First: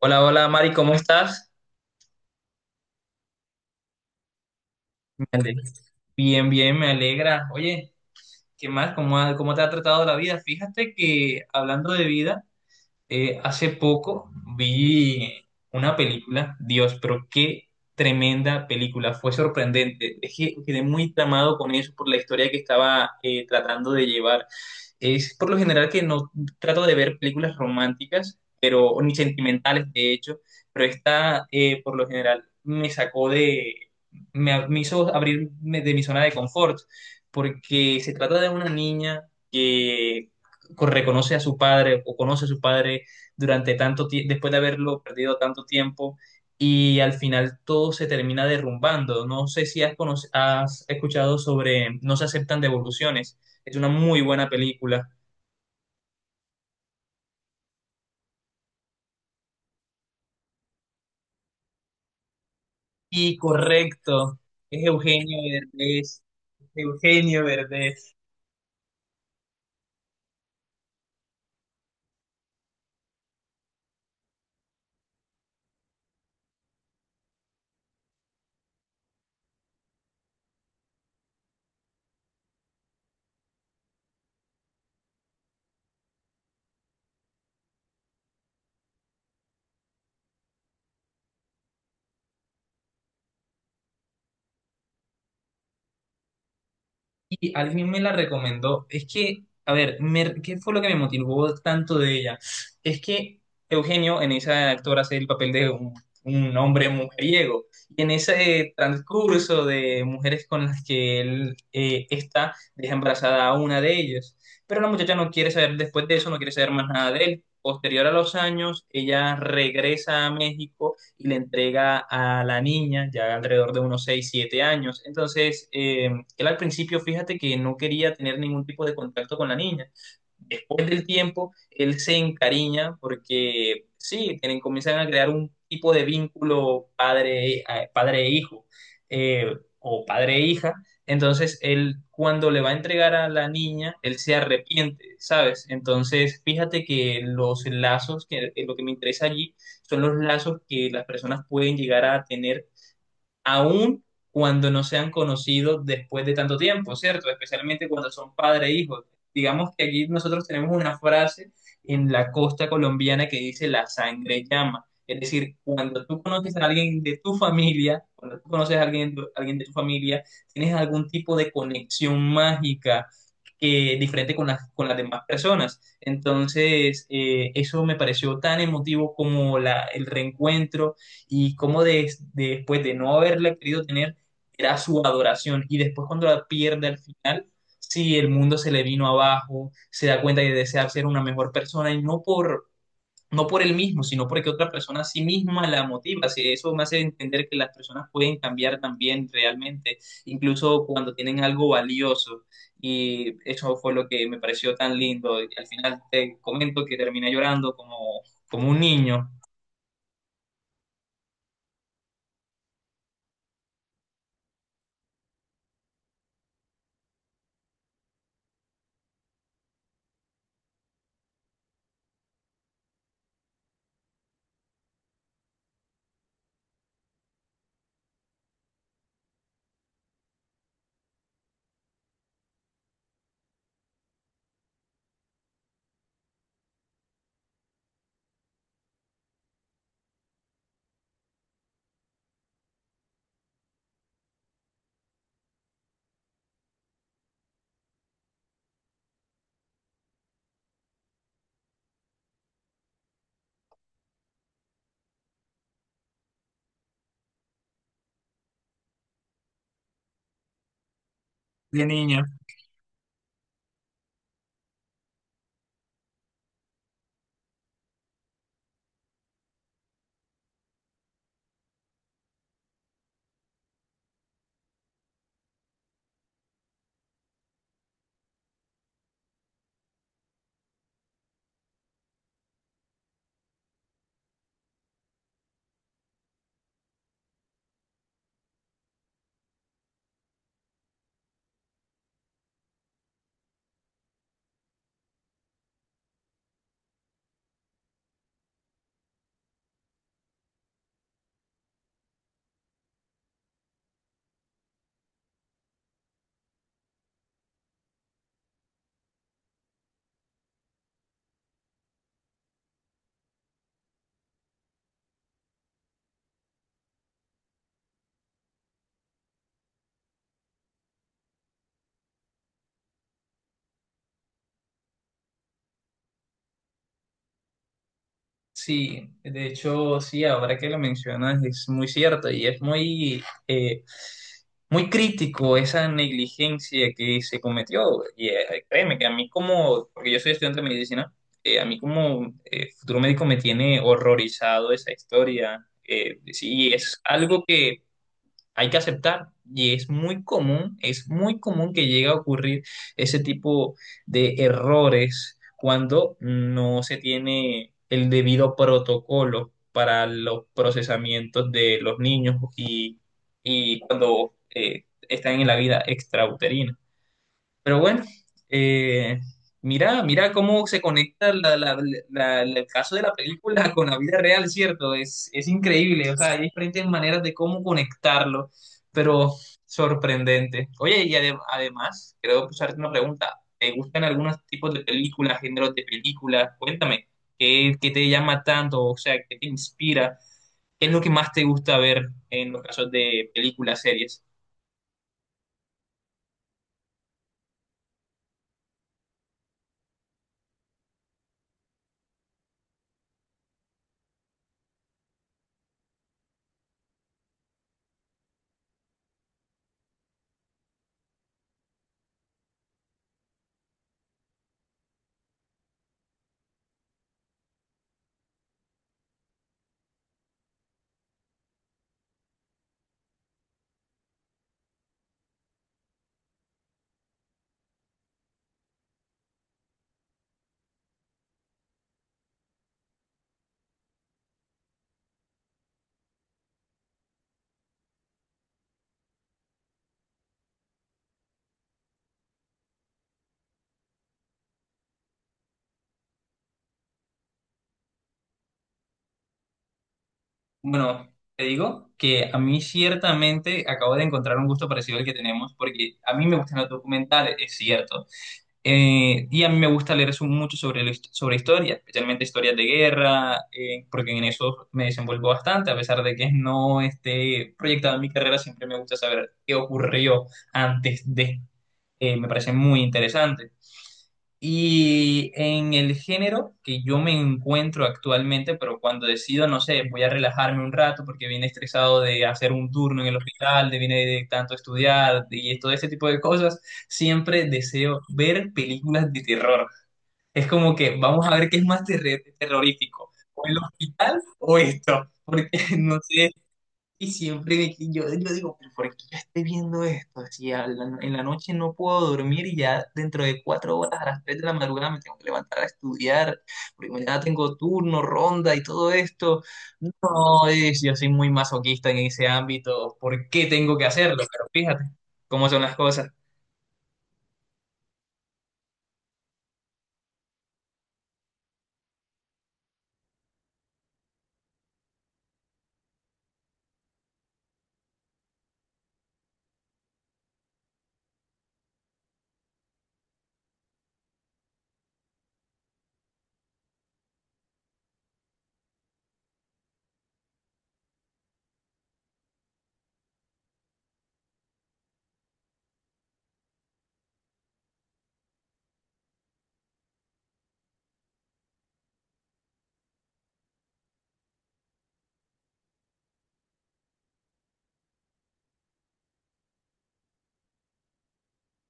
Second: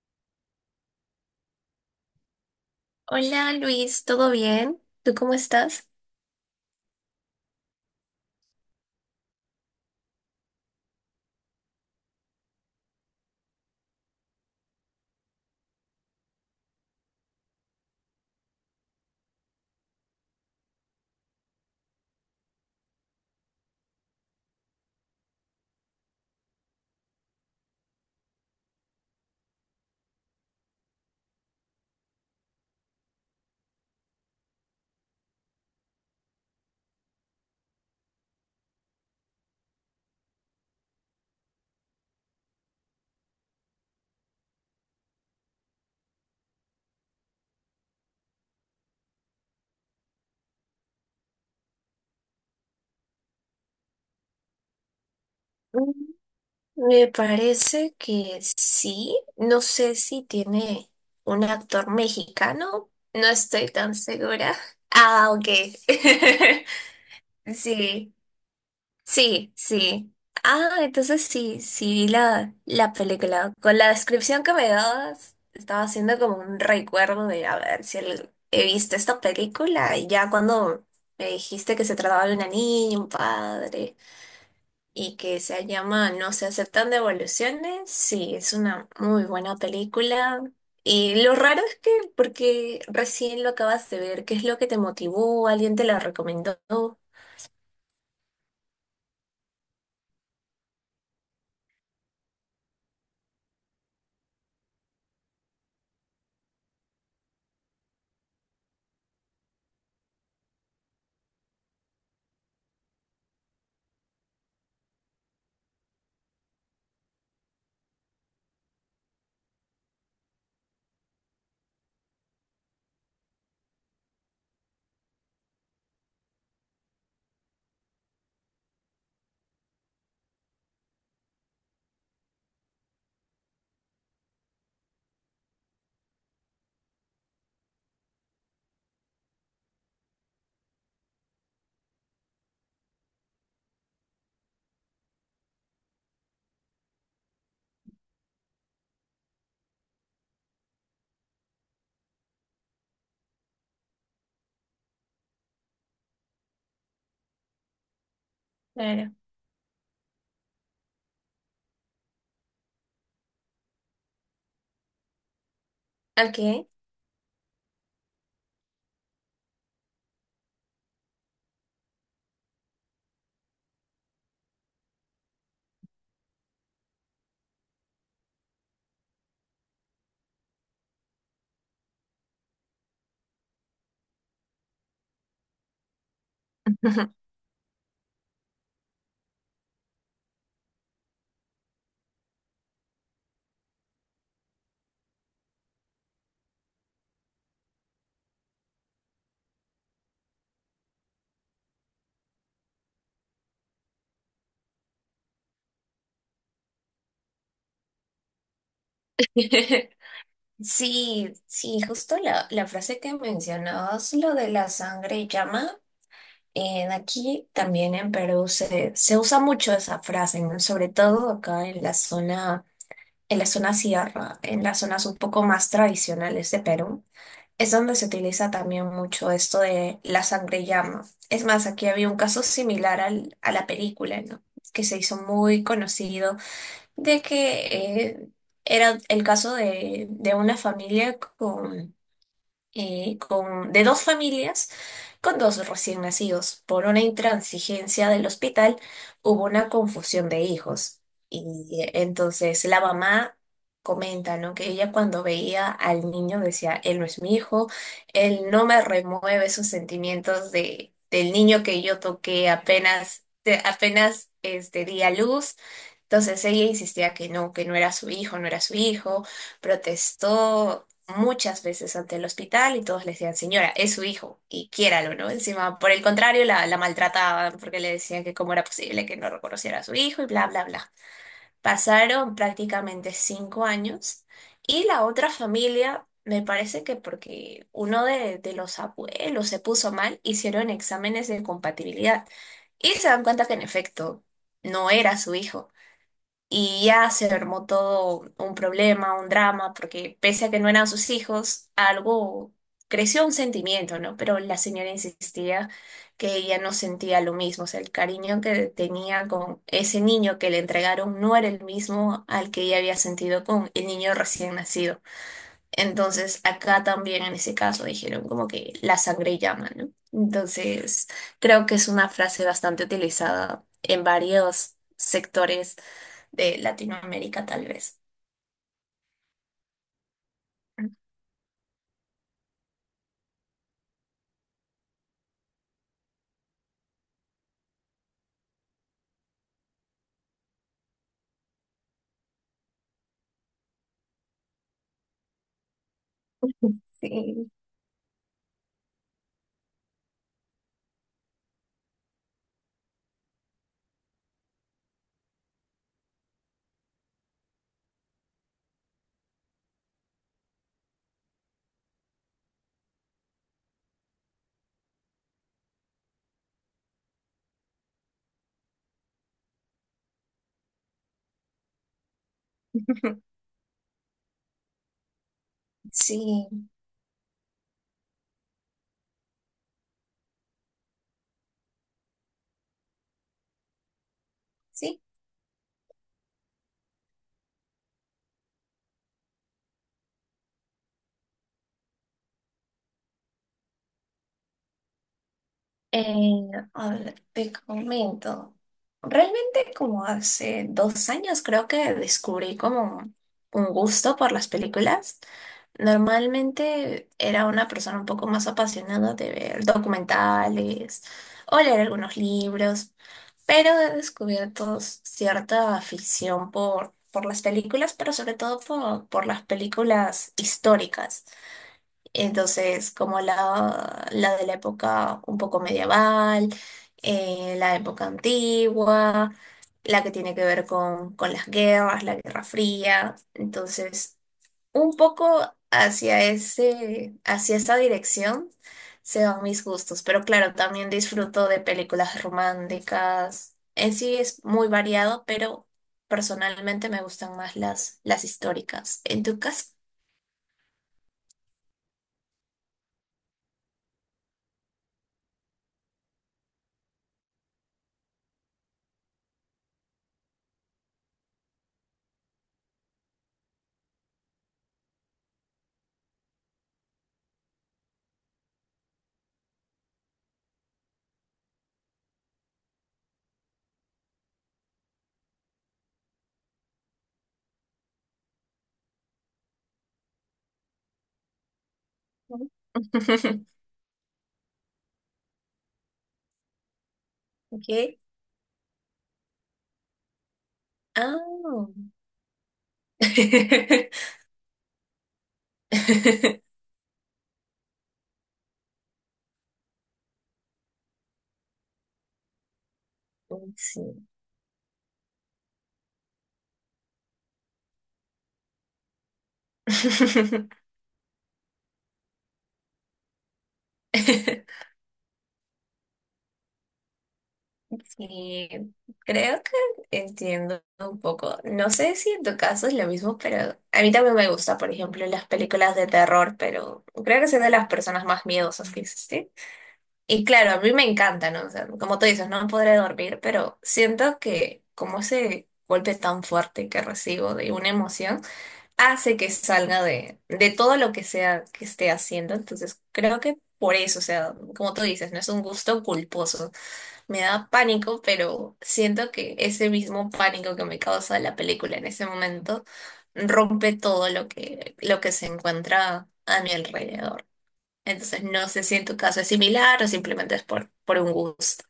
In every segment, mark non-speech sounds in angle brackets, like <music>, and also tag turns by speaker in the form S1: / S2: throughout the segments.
S1: Hola, hola Mari, ¿cómo estás?
S2: Hola Luis, ¿todo bien? ¿Tú
S1: Me
S2: cómo
S1: ale-
S2: estás?
S1: Bien, bien, me alegra. Oye, ¿qué más? ¿Cómo, cómo te ha tratado la vida? Fíjate que hablando de vida, hace poco vi una película, Dios, pero qué tremenda película, fue sorprendente. Es que quedé muy tramado con eso por la historia que estaba tratando de llevar. Es por lo general que no trato de ver películas románticas, pero ni sentimentales, de hecho, pero esta por lo general me sacó de, me hizo abrirme de mi zona de confort, porque se trata de una niña que reconoce a su padre o conoce a su padre durante tanto tiempo, después de haberlo perdido tanto tiempo, y al final todo se termina derrumbando. No sé si has escuchado sobre No se aceptan devoluciones. Es una muy buena película.
S2: Mm. Me parece que sí. No sé si tiene un actor mexicano. No
S1: Y
S2: estoy tan
S1: correcto,
S2: segura.
S1: es
S2: Ah,
S1: Eugenio
S2: ok.
S1: Derbez.
S2: <laughs>
S1: Eugenio Derbez.
S2: Sí, sí, sí. Ah, entonces sí, sí vi la película. Con la descripción que me dabas, estaba haciendo como un recuerdo de a ver si he visto esta película y ya cuando me dijiste que se trataba de una niña, un padre, y que se llama No se aceptan devoluciones. Sí, es una muy buena película. Y lo raro es que, porque recién lo acabas de ver, ¿qué es lo que te motivó? ¿Alguien te la recomendó?
S1: Y alguien me la recomendó. Es que, a ver, ¿qué fue lo que me motivó tanto de ella? Es que Eugenio en esa actora hace el papel de un hombre mujeriego. Y en ese transcurso de mujeres con las que él está, deja embarazada a una de ellas. Pero la muchacha no quiere saber, después de eso, no quiere saber más nada de él. Posterior a los años, ella regresa a México y le entrega a la niña, ya alrededor de unos 6 7 años. Entonces, él al principio, fíjate que no quería tener ningún tipo de contacto con la niña después del tiempo, él se encariña porque sí, tienen, comienzan a crear un tipo de vínculo padre, padre e hijo eh, o padre e hija. Entonces, él cuando le va a entregar a la niña, él se arrepiente, ¿sabes? Entonces, fíjate que los lazos, que lo que me interesa allí, son los lazos que las personas pueden llegar a tener aún cuando no se han conocido después de tanto tiempo, ¿cierto? Especialmente cuando son padre e hijo.
S2: Claro.
S1: Digamos que aquí nosotros tenemos una frase en la costa colombiana que dice la sangre llama. Es decir, cuando tú conoces a
S2: Ok.
S1: alguien de tu familia, cuando tú conoces a alguien, alguien de tu familia, tienes algún tipo de conexión mágica que diferente con con las demás personas. Entonces, eso me pareció tan emotivo como el reencuentro y cómo después de no haberla querido tener, era su adoración. Y después cuando la pierde al
S2: <laughs>
S1: final, sí, el mundo se le vino abajo, se da cuenta de desear ser una mejor persona y no por, no por él mismo, sino porque otra persona a sí misma la motiva. Sí, eso me hace entender que las personas pueden cambiar también realmente, incluso cuando tienen algo valioso. Y eso fue lo que me pareció tan lindo. Y al final te comento que terminé llorando como, como un niño,
S2: Sí, sí, justo la frase que mencionabas, lo de la sangre llama, en aquí también en Perú se usa mucho esa frase, ¿no? Sobre todo acá en la zona. En la zona sierra, en las zonas un poco más tradicionales de Perú, es donde se utiliza también mucho esto de la sangre llama. Es más, aquí había un caso similar a la película, ¿no? Que se hizo muy conocido, de que era el caso de una familia con, de dos familias con dos recién nacidos. Por una intransigencia del hospital hubo una confusión de hijos. Y entonces la mamá comenta, ¿no? Que ella cuando veía al niño decía, él no es mi hijo, él no me remueve esos sentimientos de, del niño que
S1: de
S2: yo
S1: niña.
S2: toqué apenas, apenas di a luz. Entonces ella insistía que no era su hijo, no era su hijo, protestó muchas veces ante el hospital y todos le decían, señora, es su hijo y quiéralo, ¿no? Encima, por el contrario, la maltrataban porque le decían que cómo era posible que no reconociera a su hijo y bla, bla, bla. Pasaron prácticamente 5 años y la otra familia, me parece que porque uno de los abuelos se puso mal, hicieron exámenes de compatibilidad y se dan cuenta que en efecto no era su hijo. Y ya se armó todo un problema, un drama, porque pese a que no eran sus hijos, algo creció un sentimiento, ¿no? Pero la señora insistía que ella no sentía lo mismo, o sea, el cariño que tenía con ese niño que le entregaron no era el mismo al que ella había sentido con el niño recién nacido. Entonces, acá también en ese caso dijeron como que la sangre llama, ¿no? Entonces, creo que es una frase bastante utilizada en varios sectores de Latinoamérica, tal vez.
S1: Sí, de hecho, sí, ahora que lo mencionas es muy cierto y es muy, muy crítico esa negligencia que se cometió. Y créeme que a mí como, porque yo soy estudiante de medicina, a mí como futuro médico me tiene horrorizado esa historia. Sí, es algo
S2: Sí,
S1: que hay que aceptar. Y es muy común que llegue a ocurrir ese tipo de errores cuando no se tiene el debido protocolo para los procesamientos de los niños y cuando están en la vida extrauterina. Pero bueno, eh, mira, mira cómo se conecta el caso de la
S2: <laughs>
S1: película con la vida real, ¿cierto? Es increíble, o sea, hay
S2: sí,
S1: diferentes maneras de cómo conectarlo, pero sorprendente. Oye, y además, quiero hacerte una pregunta. ¿Te gustan algunos tipos de
S2: sí.
S1: películas, géneros de películas? Cuéntame, ¿qué, qué te llama tanto? O sea, ¿qué te inspira? ¿Qué es lo que más te gusta ver en los casos de películas, series?
S2: A ver, te comento. Realmente como hace 2 años creo que descubrí como un gusto por las películas. Normalmente era una persona un poco más apasionada de ver documentales o leer algunos libros, pero he descubierto cierta afición por las películas, pero sobre todo por las películas históricas. Entonces, como la de la época un poco medieval, la época antigua, la que tiene que ver con las guerras, la Guerra Fría. Entonces. Un poco hacia ese, hacia esa dirección se van mis gustos, pero claro, también disfruto de películas románticas. En sí es muy variado, pero personalmente me gustan más las históricas. ¿En tu caso?
S1: Bueno, te digo que a mí ciertamente acabo de encontrar un gusto parecido al que tenemos, porque a mí me gustan los documentales, es cierto. Y a mí me gusta leer mucho sobre, sobre historia, especialmente historias de guerra, porque en eso me desenvuelvo bastante, a pesar de que no esté proyectada en mi carrera, siempre me gusta saber qué ocurrió antes de. Me parece muy interesante. Y en el género que yo me encuentro actualmente, pero cuando decido, no sé, voy a relajarme un rato porque vine estresado de
S2: No.
S1: hacer un turno en el
S2: <laughs>
S1: hospital, de vine de tanto estudiar y todo ese tipo de cosas, siempre
S2: Ok.
S1: deseo ver películas de terror. Es como que vamos a ver qué es
S2: Ah.
S1: más terrorífico, o el
S2: <laughs>
S1: hospital o esto, porque <laughs> no sé, y siempre de que yo digo, "¿Pero ¿por qué yo estoy viendo esto? Si en la noche no puedo dormir y ya dentro de 4 horas a
S2: Sí.
S1: las 3 de la madrugada me tengo que levantar a estudiar, porque mañana tengo turno, ronda y todo esto. No, es, yo soy muy masoquista en ese ámbito. ¿Por qué tengo que hacerlo? Pero
S2: <laughs>
S1: fíjate cómo son las cosas.
S2: Y creo que entiendo un poco. No sé si en tu caso es lo mismo, pero a mí también me gusta, por ejemplo, las películas de terror, pero creo que soy de las personas más miedosas que existen. Y claro, a mí me encanta, ¿no? O sea, como tú dices, no podré dormir, pero siento que como ese golpe tan fuerte que recibo de una emoción, hace que salga de todo lo que sea que esté haciendo. Entonces, creo que por eso, o sea, como tú dices, no es un gusto culposo. Me da pánico, pero siento que ese mismo pánico que me causa la película en ese momento rompe todo lo que se encuentra a mi alrededor. Entonces, no sé si en tu caso es similar o simplemente es por un gusto.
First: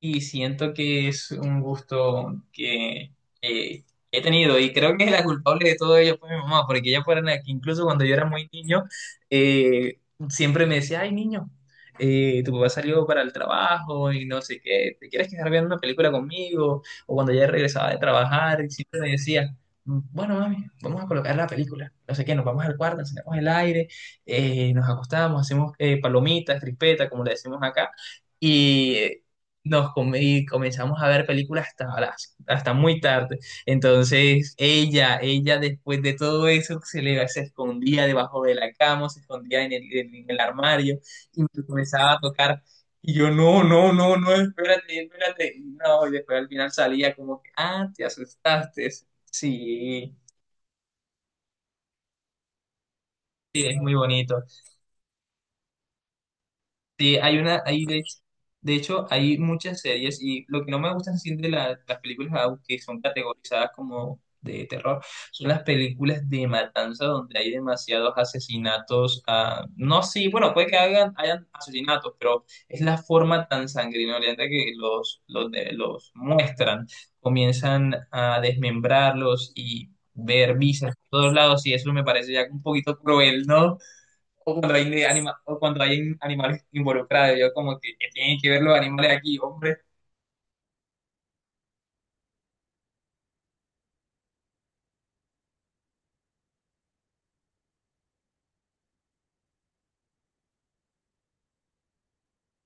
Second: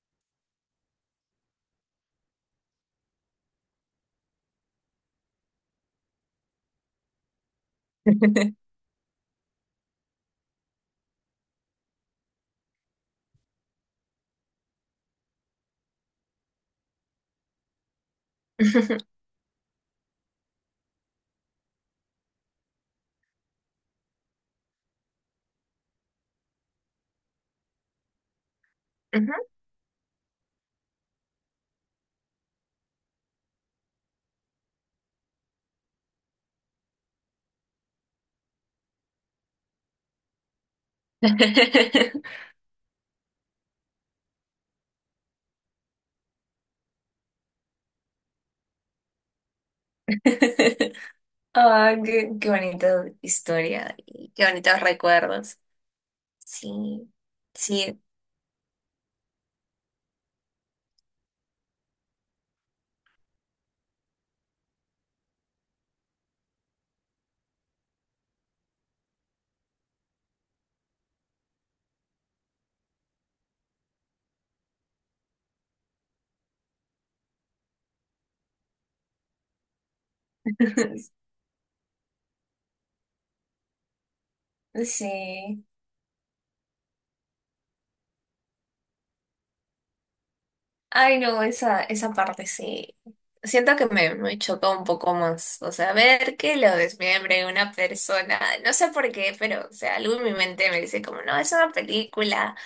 S1: Y siento que es un gusto que eh, he tenido y creo que la culpable de todo ello fue mi mamá, porque ella fue la que incluso cuando yo era muy niño, eh, siempre me decía, ay niño, tu papá salió para el trabajo y no sé qué, ¿te quieres quedar viendo una película conmigo? O cuando ya regresaba de trabajar, y siempre me
S2: <laughs>
S1: decía, bueno mami, vamos a colocar la película, no sé qué, nos vamos al cuarto, encendemos el aire, nos acostamos, hacemos palomitas, crispetas, como le decimos acá. Y
S2: Ujú.
S1: y comenzamos a ver películas hasta muy tarde. Entonces, ella después de todo eso se escondía debajo de la cama, se escondía en en el armario y me comenzaba a
S2: <laughs>
S1: tocar. Y yo, no, no, no, no, espérate, espérate. Y no, y después al final salía como que, ah, te asustaste. Sí,
S2: Ah, qué bonita
S1: sí, es muy
S2: historia y
S1: bonito.
S2: qué bonitos recuerdos. Sí,
S1: Sí, hay una, hay
S2: sí,
S1: de hecho, hay muchas series y lo que no me gusta así de las películas, aunque son categorizadas como de terror, son las películas de matanza donde hay demasiados asesinatos. Ah, no, sí, bueno, puede que hagan, hayan asesinatos, pero es la forma tan sanguinolenta que los muestran. Comienzan a desmembrarlos y ver visas por
S2: <laughs>
S1: todos lados y eso me parece ya un poquito cruel, ¿no? O cuando o
S2: sí.
S1: cuando hay animales involucrados. Yo como que, ¿qué tienen que ver los animales aquí, hombre?
S2: Ay, no, esa parte sí. Siento que me chocó un poco más. O sea, ver que lo desmembre una persona, no sé por qué, pero, o sea, algo en mi mente me dice como, no, es una película.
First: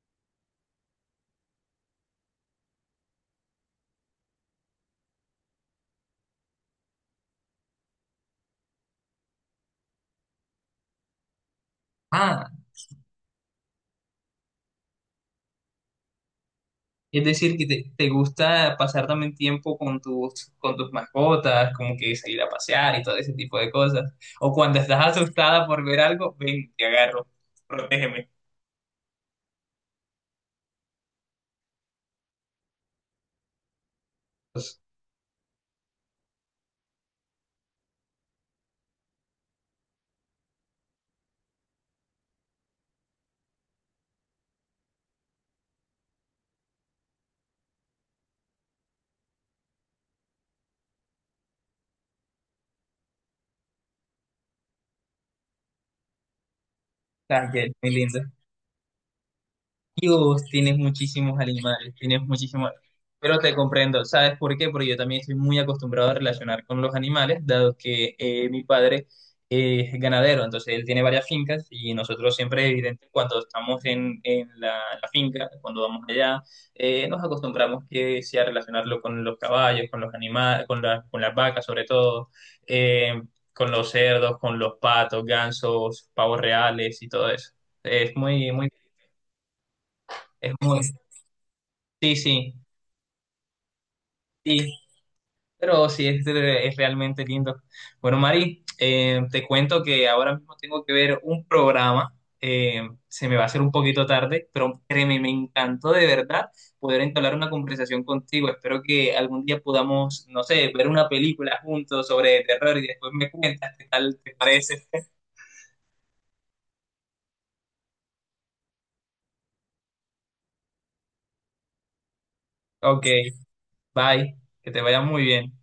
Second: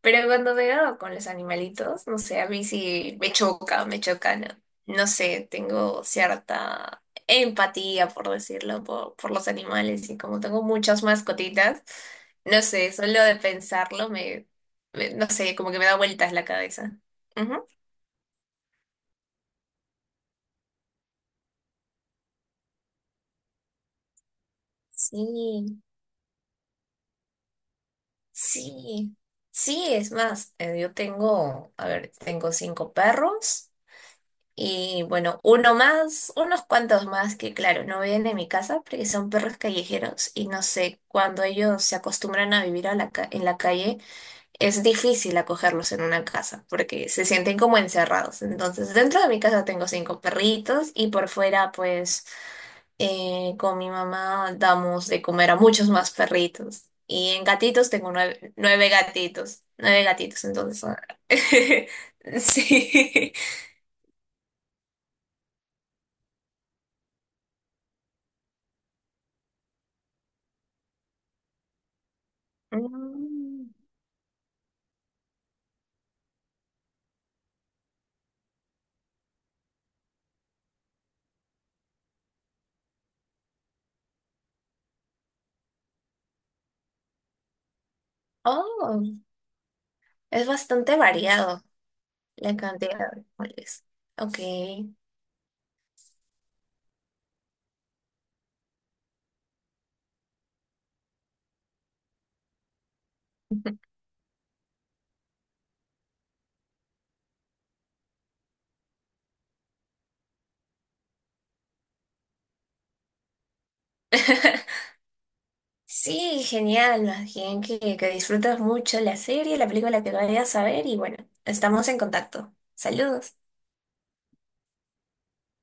S2: Pero cuando veo con los animalitos, no sé, a mí sí me choca, ¿no? No sé, tengo cierta empatía, por decirlo, por los animales y como tengo muchas mascotitas,
S1: Ah,
S2: no sé, solo de pensarlo no sé, como que me da vueltas la cabeza.
S1: es decir, que
S2: Ujú.
S1: te gusta pasar también tiempo con con tus mascotas, como que salir a pasear y todo ese tipo de cosas. O cuando estás asustada
S2: Sí,
S1: por ver algo, ven, te agarro, protégeme.
S2: sí, sí, es más, yo tengo, a ver, tengo cinco perros.
S1: O
S2: Y bueno, uno más, unos cuantos más que claro, no ven en mi casa porque son perros callejeros y no sé, cuando ellos se acostumbran a vivir a la en la calle, es difícil acogerlos en una casa porque se sienten como encerrados. Entonces, dentro de mi casa tengo cinco perritos y por fuera, pues, con mi mamá damos de comer a muchos más perritos. Y en
S1: sea, que es
S2: gatitos
S1: muy
S2: tengo
S1: lindo.
S2: nueve, nueve
S1: Dios,
S2: gatitos,
S1: tienes
S2: entonces,
S1: muchísimos
S2: <laughs>
S1: animales, tienes muchísimos...
S2: sí.
S1: Pero te comprendo, ¿sabes por qué? Porque yo también estoy muy acostumbrado a relacionar con los animales, dado que mi padre es ganadero, entonces él tiene varias fincas y nosotros siempre, evidente, cuando
S2: Mm.
S1: estamos en la finca, cuando vamos allá, nos acostumbramos que sea relacionarlo con los caballos, con los animales, con las vacas sobre todo, eh, con los cerdos, con los patos, gansos, pavos reales y todo eso. Es muy, muy,
S2: Oh, es
S1: es muy...
S2: bastante variado
S1: Sí, sí,
S2: la cantidad de árboles. Ok.
S1: sí, pero sí, es realmente lindo. Bueno, Mari, te cuento que ahora mismo tengo que ver un programa, se me va a hacer un poquito tarde, pero créeme, me encantó de verdad poder entablar una conversación contigo. Espero que algún día podamos, no sé, ver una película juntos sobre terror y después me cuentas qué tal te parece.
S2: <laughs> Sí, genial. Más bien que disfrutas mucho la serie, la película que vayas a ver y bueno, estamos en contacto.
S1: Ok,
S2: Saludos.
S1: bye, que te vaya muy bien.